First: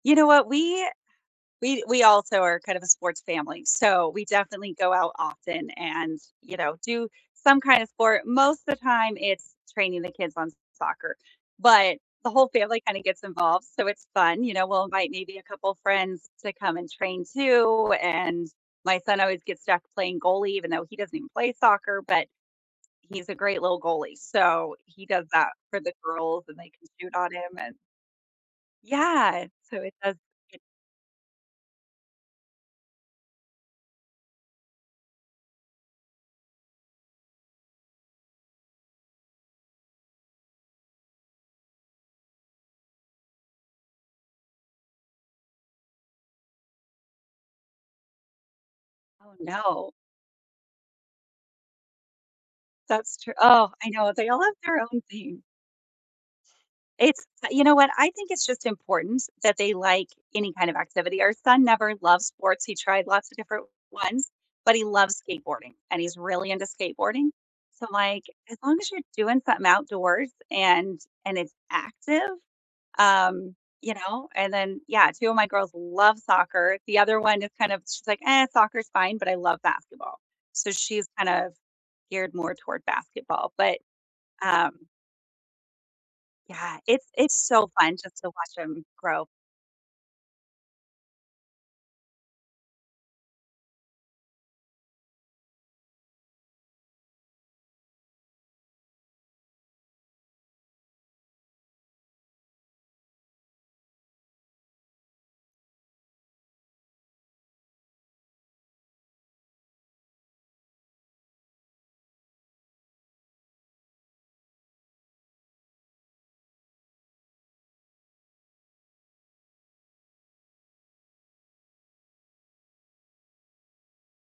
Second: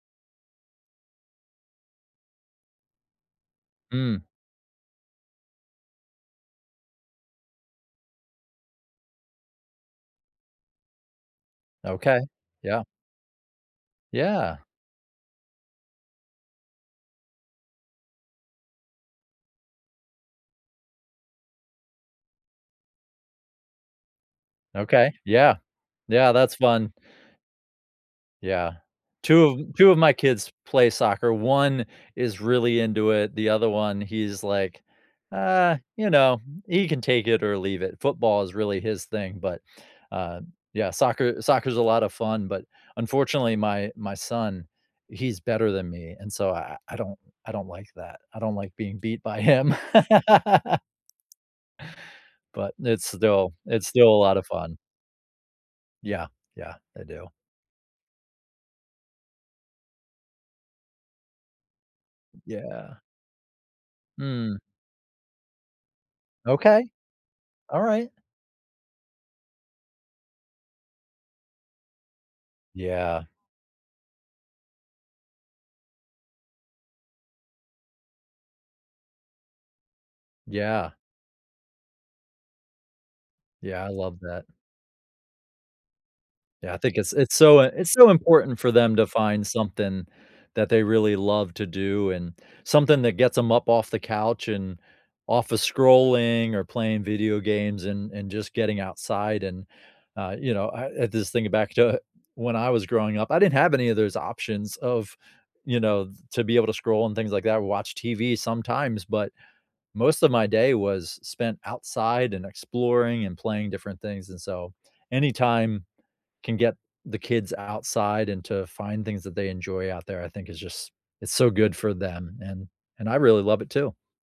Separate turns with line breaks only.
You know what? We, we, we also are kind of a sports family, so
Mm.
we definitely go out often and, you know, do some kind of sport. Most of the time, it's training the kids on soccer, but,
Okay.
the whole family
Yeah.
kinda gets involved, so it's fun. You
Yeah.
know, we'll invite maybe a couple friends to come and train too, and my son always gets stuck playing goalie, even though he doesn't even play soccer, but, he's a great little goalie. So he
Okay.
does that
Yeah,
for the
Yeah,
girls
that's
and they can
fun.
shoot on him and
Yeah. Two
Yeah,
of
so
two
it
of my
has
kids
e
play soccer. 1 is really into it. The other one, he's like, uh, you know, he can take it or leave it. Football is really his thing, but, uh, yeah, soccer soccer is a lot of fun, but, unfortunately, my my son, he's better than me, and so I I don't I don't like that. I don't like being beat
Oh,
by him.
no.
But, it's
That's true
still
oh,
it's
I
still
know.
a
They
lot
all
of
have
fun.
their own thing.
Yeah, Yeah. I
It's
do.
you know what? I think it's just important that they like any kind of activity. Our son never loves sports, he
Yeah.
tried lots of different ones,
Mm.
but he loves skateboarding, and he's really into
Okay.
skateboarding. So I'm
Alright.
like, as long as you're doing something outdoors and and it's active,
Yeah.
um, you know, and then, yeah, 2 of my girls love soccer. The other one is kind of, she's like, "Eh, soccer's fine, but I love basketball." So
Yeah.
she's kind of geared more toward basketball. But,
Yeah, I love that.
um
Yeah, I
Yeah,
think
it's
it's it's
it's
so,
so
uh, it's
fun
so
just to watch
important for
them
them to
grow.
find something that they really love to do and something that gets them up off the couch and office scrolling or playing video games and and just getting outside, and, uh, you know, I this thing back to when I was growing up, I didn't have any of those options of, you know, to be able to scroll and things like that or watch TV sometimes, but most of my day was spent outside and exploring and playing different things, and so, anytime can get the kids outside and to find things that they enjoy out there, I think is just, it's so good for them, and and I really love it too.